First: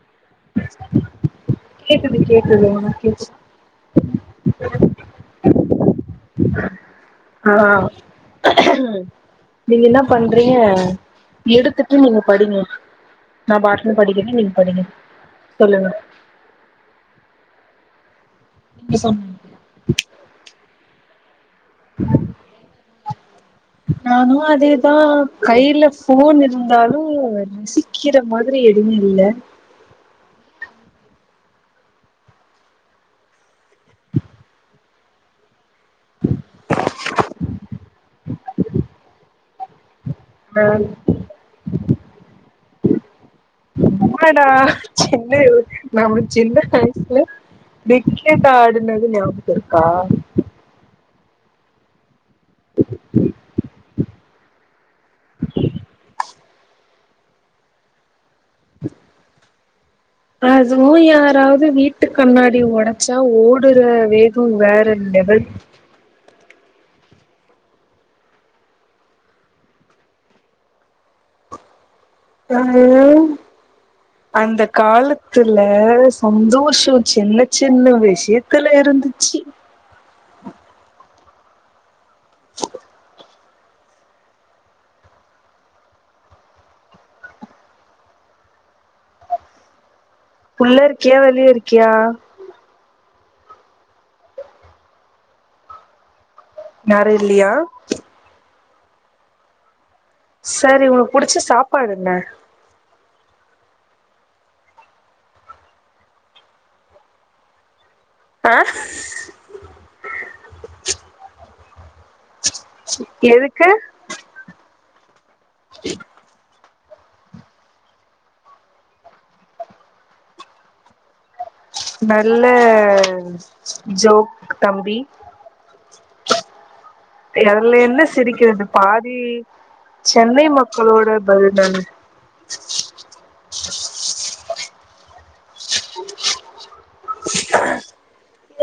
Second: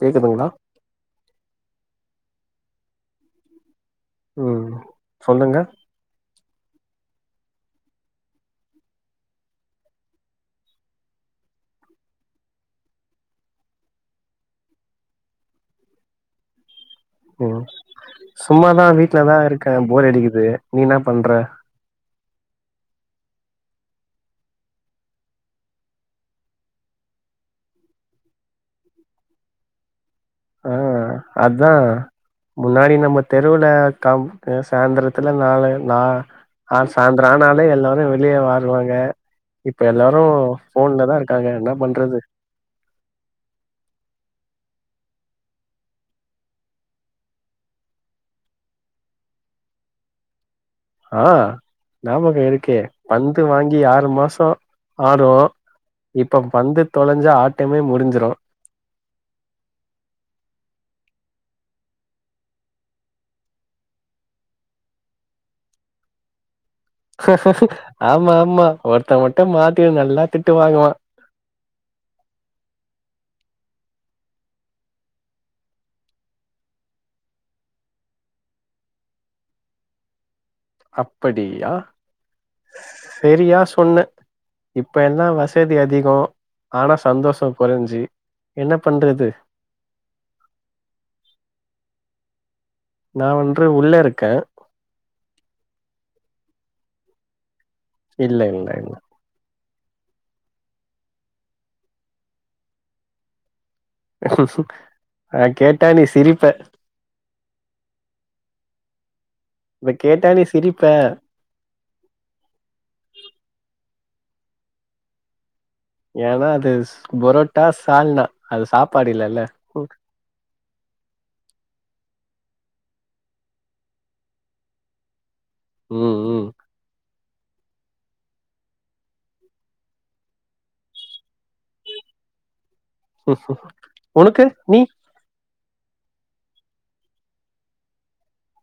கேக்குதுங்ளா கேக்குது கேக்குது உனக் கேக்கு ம் சொல்லுங்க ஆ நீங்க என்னா பண்றீங்க எடுத்துட்டு நீங்க படிங்க நா பாட்னு படிக்கறே நீங்க படிங்க சொல்லுங்க, ம் சும்மாதா நீங்க சொல்லுங்க வீட்லதா இருக்கே போர் அடிக்குது நீ என்ன பண்ற? நானு அதேதா கைல ஃபோன் இருந்தாலு ரசிக்கிற மாதிரி எதுமே இல்ல. அ அதா முன்னாடி நம்ம தெருவுல கவ் க சாயந்திரத்துல நாலு நா ஆ சாந்தரோ ஆனாலே எல்லோரு வெளிய வாருவாங்க இப்ப எல்லாரு ஆ ஃபோன்ல தா இருக்காங்க என்ன பண்றது ஆமாடா சின்ன நம்ம சின்ன வயசுல பிக்கெட் ஆடுனது நியாபகோ இருக்கா ஆ நாபகோ இருக்கே பந்து வாங்கி ஆறு மாசோ ஆடுவோ இப்போ பந்து தொலைஞ்சு ஆட்டமே முடிஞ்சிரு அதுவு யாராவ்து வீட்டு கண்ணாடி ஒடச்சா ஓடுற வேகொ வேற லெவல். ஆமா ஆமா ஒருத்த மட்டு மாட்டின்னு நல்லா திட்டு வாங்குவா தம்பி அந்த காலத்துல சந்தோஷொ சின்ன சின்ன விஷய த்துல இருந்துச்சு அப்படியா செரியா சொன்ன இப்ப எல்லா வசதி அதிகோ ஆனா சந்தோஷோ கொறஞ்சு என்னா பண்றது உள்ள இருக்கியா வெளிய இருக்கியா நா வந்று உள்ளே இருக்கே யாரு இல்லியா இல்ல இல்ல இல்ல சரி உனக்கு புடிச்ச சாப்பாடு என்ன? ஆ கேட்டா நீ சிரிப்ப ஆ அத கேட்டா நீ சிரிப்ப எதுக்கு ஏனா அது பொரோட்டா சால்னா அது சாப்பாடு இல்லல்ல நல்ல ஜோக் தம்பி. ம் ம் அதுல என்ன சிரிக்கிறது பாதி சென்னை மக்களோட பயந்தான உனக்கு நீ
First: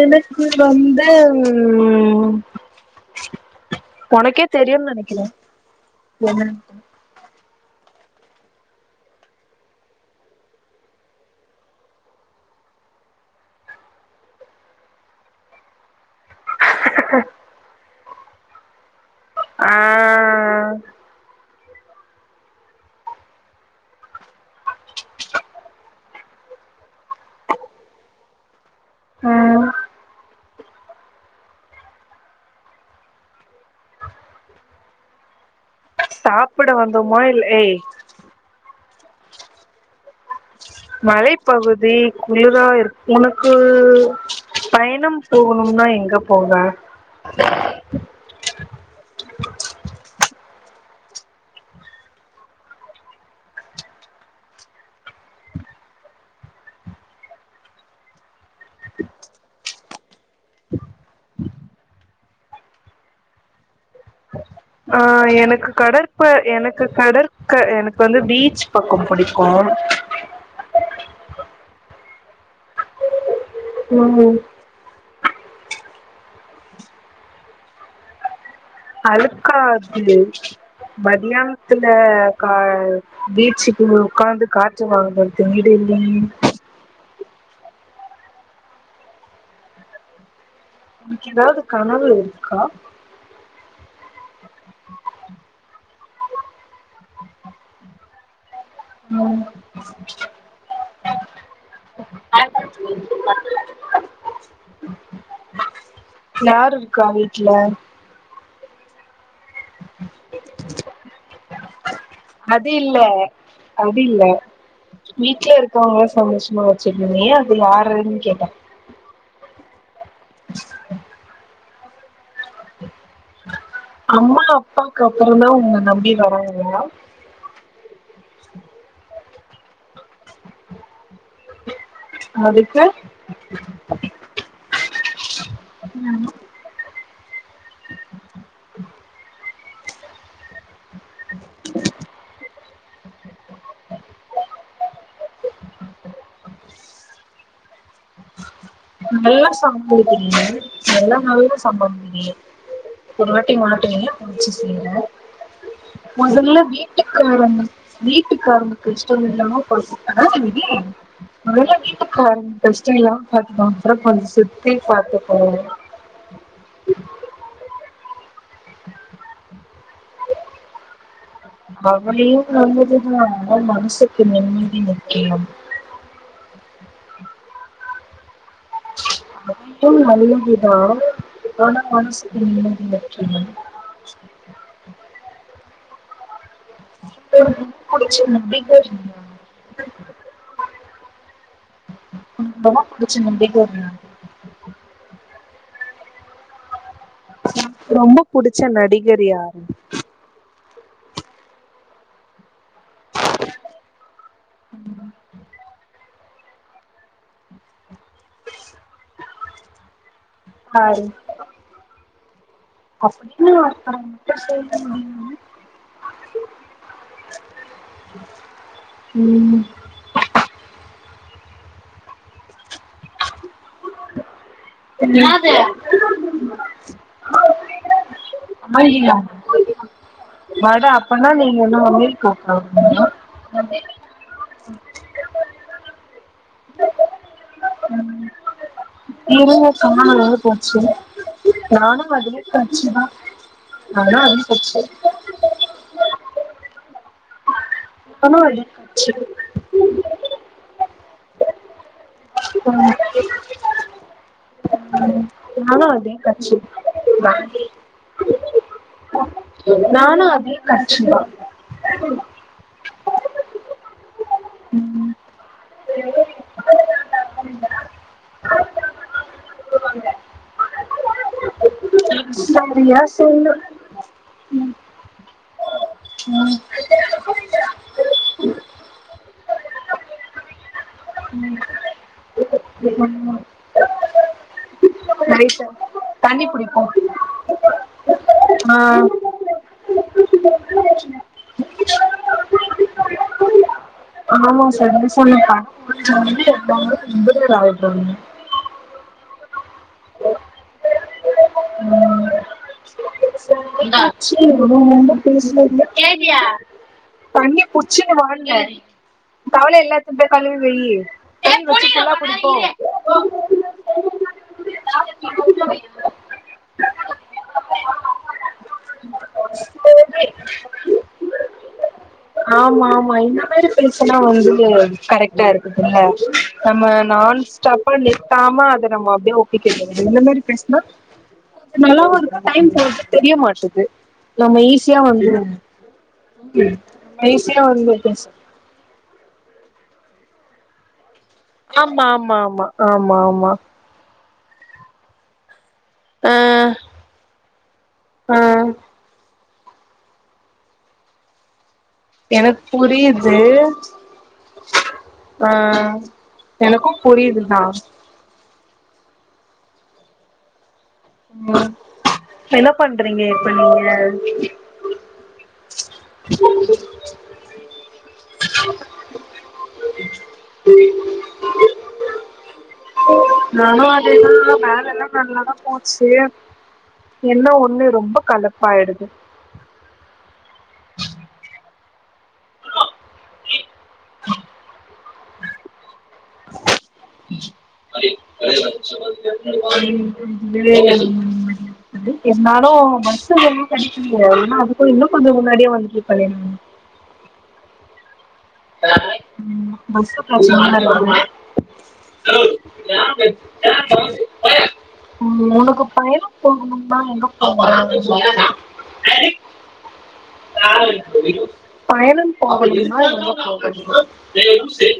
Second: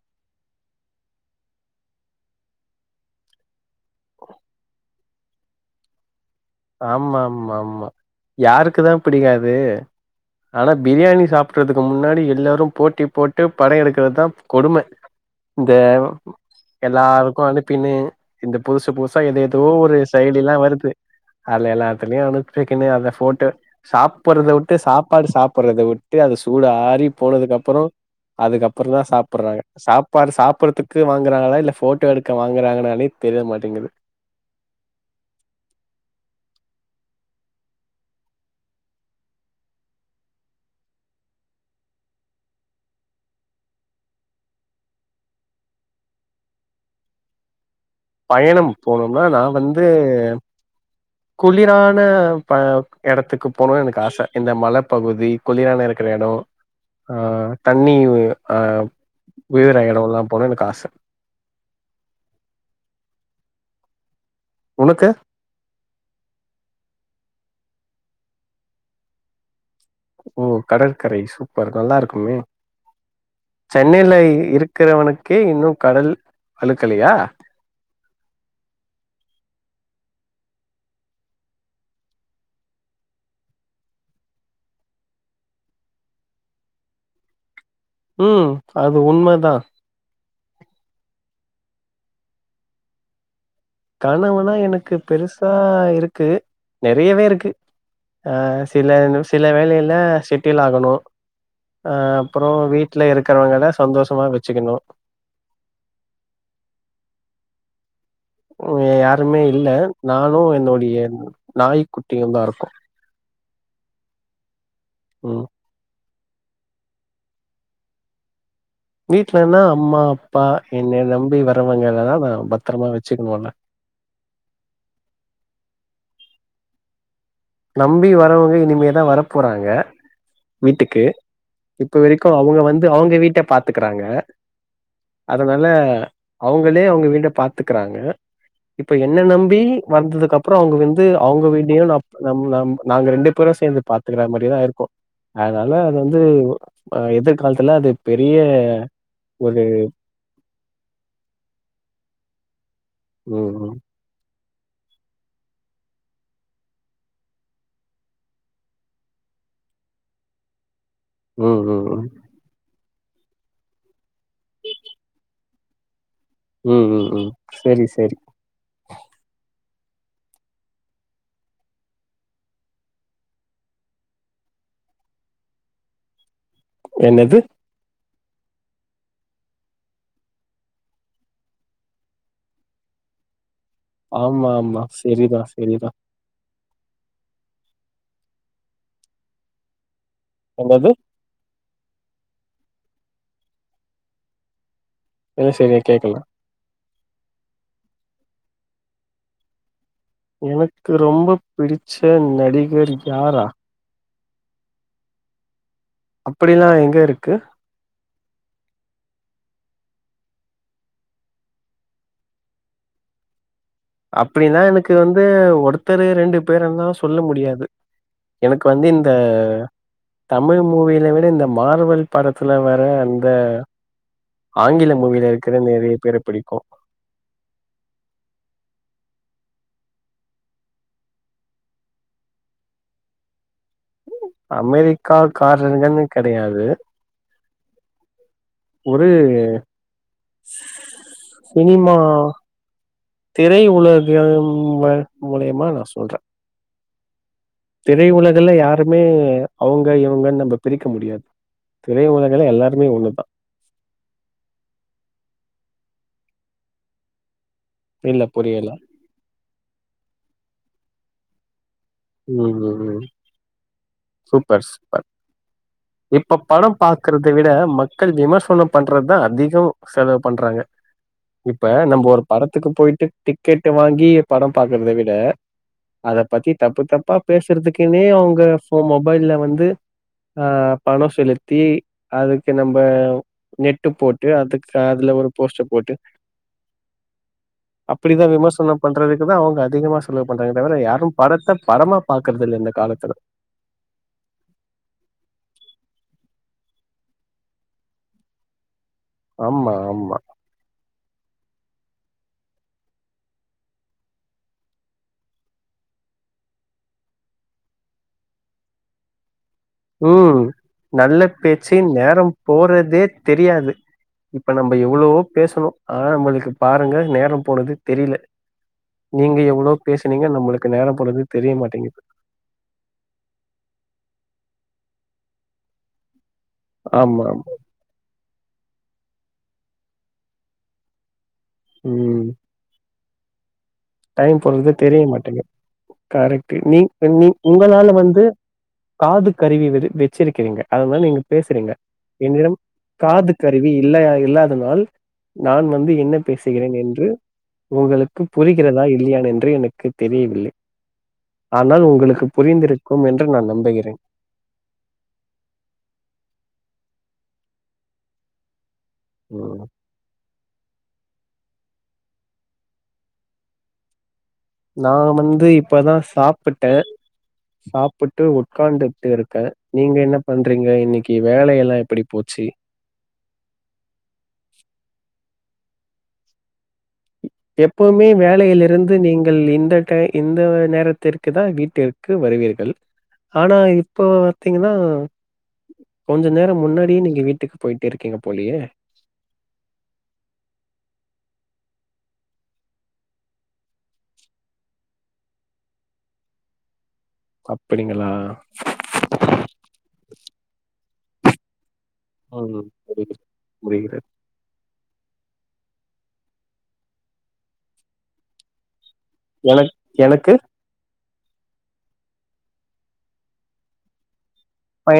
எனக்கு வந்து ம் ஒனக்கே தெரியுன் நெனக்கிறே என்ன ஆமாமாமா யாருக்கு தா பிடிக்காது ஆனா பிரியாணி சாப்பட்றதுக்கு முன்னாடி எல்லாரு போட்டி போட்டு பட எடுக்றது தா கொடும தேவ எல்லாருக்கு அனுப்பினு இந்த புதுசு புதுசா ஏதாதோ ஆ ஒரு செயலிலா வருது அதுல எல்லாத்துலயு அனுப்ச்வக்னு அந்த ஃபோட்டோ சாப்றத விட்டு சாப்பாடு சாப்றத விட்டு அது சூடு ஆறி போனதுக்கு அப்பறோ அதுக்கப்பறதா சாப்பறாக ம் சாப்பாடு சாப்பட்றதுக்கு வாங்குறாங்களா இல்ல ஃபோட்டோ எடுக்க வாங்கறாங்னாலே தெரிய மாட்டேங்குது சாப்பட வந்தோமோ இல் ஏய் மலைப்பகுதி குளிரா இருக் உனக்கு பயணம் போகணும்னா எங்க போவ [inaudible] பயணம் போணும்னா நா வந்து குளிரான ப எடத்துக்கு போணுனு எனக்கு ஆச இந்த மலப்பகுதி குளிரான இருக்ற எடோ ஆ தண்ணி ஆ வீழ்ற எடோலா போணு எனக்கு ஆச உனக்கு ஆ எனக்கு கடற் இப்ப எனக்கு கடற்க எனக்கு வந்து பீச் பக்கோ புடிக்கு ஓ கடற்கரை சூப்பர் நல்லாருக்குமே சென்னைலை ம் இரு க்றவனுக்கே இன்னு கடல் அலுக்கலயா அலுக்காது மதியானத்துல கா பீச்சுக்கு உக்காந்து காத் சுமா படுத் தூங்கிட்ருந்தே ம் அது உண்மதா உனக்கு ஏதாவது கனவு இருக்கா கனவுனா எனக்கு பெருசா இருக்கு நெறையவே இருக்கு ஆ சில சில வேலைல்ல செட்டில் ஆகணு அ அப்றோ வீட்ல இருக்கிறவங்கல சந்தோஷமா வச்சுக்கணு யாரு இருக்கா வீட்ல இங்க யாருமே இல்ல நானு என்னுடைய நாய்க்கு அது இல்ல அது இல்ல ம் வீட்ல இரு க்வுங்ள சந்தோஷ்மா வச்சுக்ணுயே அது யாருன் கேட்டே வீட்லனா அம்மா அப்பா என்னய நம்பி வரவங்கலெலா நா பத்தரமா வச்சுக்ணுல அம்மா அப்பாக்கு அப்றோந்தா உன்ன நம்பி வரவுங்க நம்பி வரவங்க இனிமேதா வர போறாங்க வீட்டுக்கு இப்ப வரைக்கு அவுங்க அதுக்கு வந்து அவுங்க வீட்ட பாத்துக்றாங்க அதனால அவு ங்ளே அவுங்க வீட்ட பாத்துக்றாங்க இப்ப என்ன நம்பி வந்ததுக்கு அப்றோ அவுங்க வந்து அவுங்க வீடயு நா நம் நாம் நாங்க ரெண்டு பேரு சேந்து பாத்துக்குற மாரிதா இருக்கு அதனால அது வந்து எதிர்கால்த்துல அது பெரிய நல்லா ஒரு [unintelligible] நல்ல நல்ல [unintelligible] ஒரு வாட்டி ம் மாத்துனே பிஸ்மில மொதல்ல வீட்டுக்கு வாங்கனு வீட்டுக்காரங்ளுக்கு இஷ்டம் இல்லாம [unintelligible] ம் ம் மொதல்ல ம் வீட்டுக்காரங்க பிரச்சன இல்லாம பாத்துப்பா அப்புற கொஞ்சம் சுத்தி பாத்துப்போங்க ம் ம் ம் சேரி சேரி அவனே வந்துட்டு மனசுக்கு நிம்மதி வேணு என்னது சு நல்லதுதா ஆனா மனசுக்கு நிம்மதி முக்கிய ஆமா ஆமா செரிதா செரிதா உங்களுக்கு புடிச்ச நடிகர் யாரு என்னது ஒனக்கு ரொம்ப புடிச்ச நடிகர் யாரு இல்ல சரியா கேக்கல ரொம்ப புடிச்ச நடிகர் யாரு எனக்கு ரொம்ப பிடிச்ச நடிகர் யாரா அப்படிலா எங்க இருக்கு ஆ அப்படின்னு அர்த்தம் அப்படிலா எனக்கு வந்து ஒருத்தரு ரெண்டு பேரெல்லா சொல்ல முடியாது எனக்கு வந்து இந்த தமிழ் மூவியில விட இந்த மார்வல் படத்துல வர அந்த ஆங்கில மூவில இருக்கிற நெறைய பேர பிடிக்கு [inaudible] ஆய்லியா வட அப்பன்னா நீங்க என்னயு கூப்டனு அமெரிக்கா காரர்கள்னு கெடையாது ஒரு இருங்க காணோம் எங்க ஸ் போச்சு சினிமா நானு அதே கட்சிதா திரை நானு உலக அதே கட்சி ம மூலியமா நா சொல்றே திரை உலகுல நானு அதே யாருமே கட்சி அவங்க இவங்கன்னு நம்ப பிரிக்க முடியாது திரை உலகுல எல்லாருமே ஒன்னுதா நானு அதே கட்சிதா இல்ல புரியல நானு அதே கச்சிதா ம் ம் சூப்பர் சூப்பர் அது எனக் இப்ப படம் பாக்றத விட மக்கள் விமர்சனம் பண்றதா அதிகோ செலவு பண்றாங்க இப்ப நம் ஒரு படத்துக்கு சரியா போய்ட்டு சொல்லு டிக்கெட் வாங்கி படம் பாக்கறத விட அத பத்தி தப்பு தப்பா பேசுறதுக்குனே அவங்க மொபைல்ல வந்து ஆ பணோ செலுத்தி அதுக்கு நம்ப நெட்டு போட்டு அதுக்கு அதுல ஒரு போஸ்ட ரைட்டு போட்டு தண்ணி புடிப்போ அப்டிதா விமர்சனோ ஆ பண்றதுக்கு தா அவுங்க அதிகமா செலவு பண்றாங்க தவிர யாரும் படத்த படமா பாக்குறது இல்ல இந்த காலத்துல ஆமா சார் நீங்க சொன்னதா [inaudible] ஆமா ஆமா ஆ [unintelligible] தண்ணி புச்சன்னு வான்ட ம் நல்ல தண்ணி பேச்சு வச்சு ஃபுல்லா நேரம் குடிப்போம் போறதே தெரியாது இப்ப நம்ம எவ்ளோவோ பேசுனோ ஆனா நம்மளுக்கு பாருங்க நேரோ போனது தெரில நீங்க எவ்ளோ பேசுனீங்க சரி நம்மளுக்கு நேரோ போனது தெரிய மாட்டேங்குது ஆமாமா இந்த மாரி பேசுனா வந்து கரெக்டா இருக்குதுல்ல நம்ம ஆமா, நான் ஆமா. ஸ்டாப்பா நிற்த்தாம அத நம்ம அப்டியே ஒப்பிக்றது நல்லா ஒரு ம். டைம் போறது தெரிய மாட்டுது டைம் நம்ம போறது ஈஸியா தெரிய வந்து மாட்டேங்குது கரெக்ட் நீ நீ ஈஸியா உங்களால பேச வந்து காது கருவி வது வெச்சிருக்கிங்க அதல்லான் நீங்க பேசுறீங்க ஆமா ஆமா என்னிடம் ஆமா ஆமா காது ஆமா கருவி இல்லயா இல்லாதனால் நான் வந்து என்ன ஆ பேசுகிறேன் என்று உங்களுக்கு ஆ புரி கிறதா இல் லயா என்று எனக்கு தெரியவில்லை ஆனால் உங்ளுக்கு எனக்கு புரிந்திருக்கும் என்று புரியுது நான் நம்புகிறேன் ஆ எனக்கும் புரியுதுதான் ம் உம் என்ன பண்றீங்க இப்ப நீங்க நா வந்து இப்பதா சாப்பிட்டே சாப்புட்டு உட்காந்துட்டுருக்கே நீங்க என்ன பண்றீங்க இன்னைக்கு வேல எல்லா எப்படி போச்சு நானும் அதேதா ஆனா வேல எல்லாம் நல்லாதான் போச்சு என்ன ஒண்ணு எப்பவுமே ரொம்ப வேலையிலிருந்து கலுப்பாயிடுது நீங்கள் இந்த டை இந்த நேரத்திற்கு தா வீட்டிற்கு வருவீர்கள் ஆனா இப்போ பாத்தீங்கன்னா கொஞ்ச நேரம் முன்னாடியே நீங்க வீட்டுக்கு போயிட்டே இருக்கீங்க போலயே ம் [unintelligible] [unintelligible] இருந்தாலு பஸ்சு கிடைக்கலையே இல்லனா அதுக்கு இன்னு கொஞ்சோ முன்னாடியே வந்துருப்பேனே நானு அப்படிங்களா ம் [unintelligible] ம் புரியுது புரிகிற ஒரு ம் உனக்கு பயணம் போங்கணுனா எங்க போவ [unintelligible] எனக் எனக்கு பயணம் போகணும்னா எங்க போகணும்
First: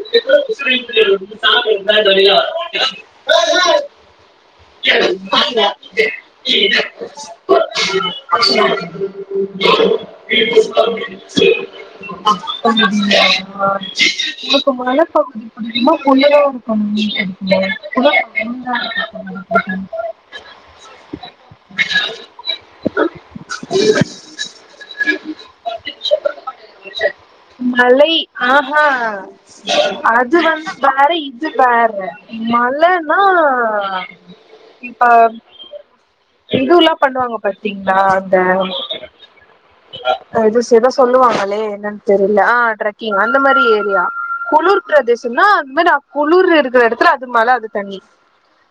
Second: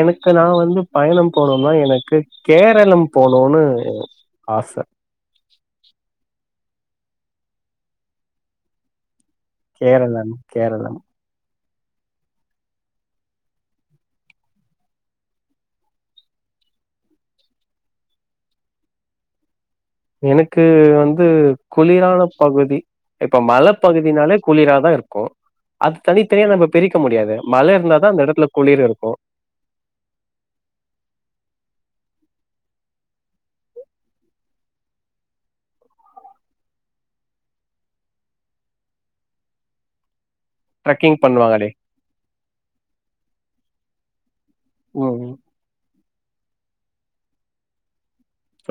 எனக்கு நா வந்து பயணம் போனும்னா எனக்கு சாப்பிட்டு கே ரளம் போனுன்னு ஆச [unintelligible] [unintelligible] கேரளம், கேரளம். அப்படியா உங்களுக்கு மல பகுதி புடிக்குமா [unintelligible] அம் இருக்கு [unintelligible] எனக்கு வந்து குளிரானப் பகுதி இப்ப மல பகுதினாலே குளிராதா இருக்கு அது தனித்தனியா நம்ம பிரிக்க முடியாது மல மலை இருந்தாதா அந்த எடத்துல ஆஹா குளிர் இருக்கு அது வந்து வேற இது வேற மலன்னா இப்ப இதூல்லா பண்ணுவாங்க பாத்தீங்களா அந்த ராஜஸ் ச்ச ஏதோ ட்ரெக்கிங் சொல்லுவாங்களே பண்ணுவாங்களே என்னன்னு தெர்யில ஆ டிரக்கிங் அந்த மாரி ஏரியா குளுர் ம் பிரதேசனா அந் மாரி குளுர் இருக்கற எடத்துல அது மல அது தனி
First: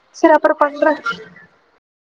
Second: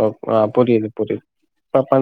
ஓ ஆ புரியது புரியது இப்ப பண்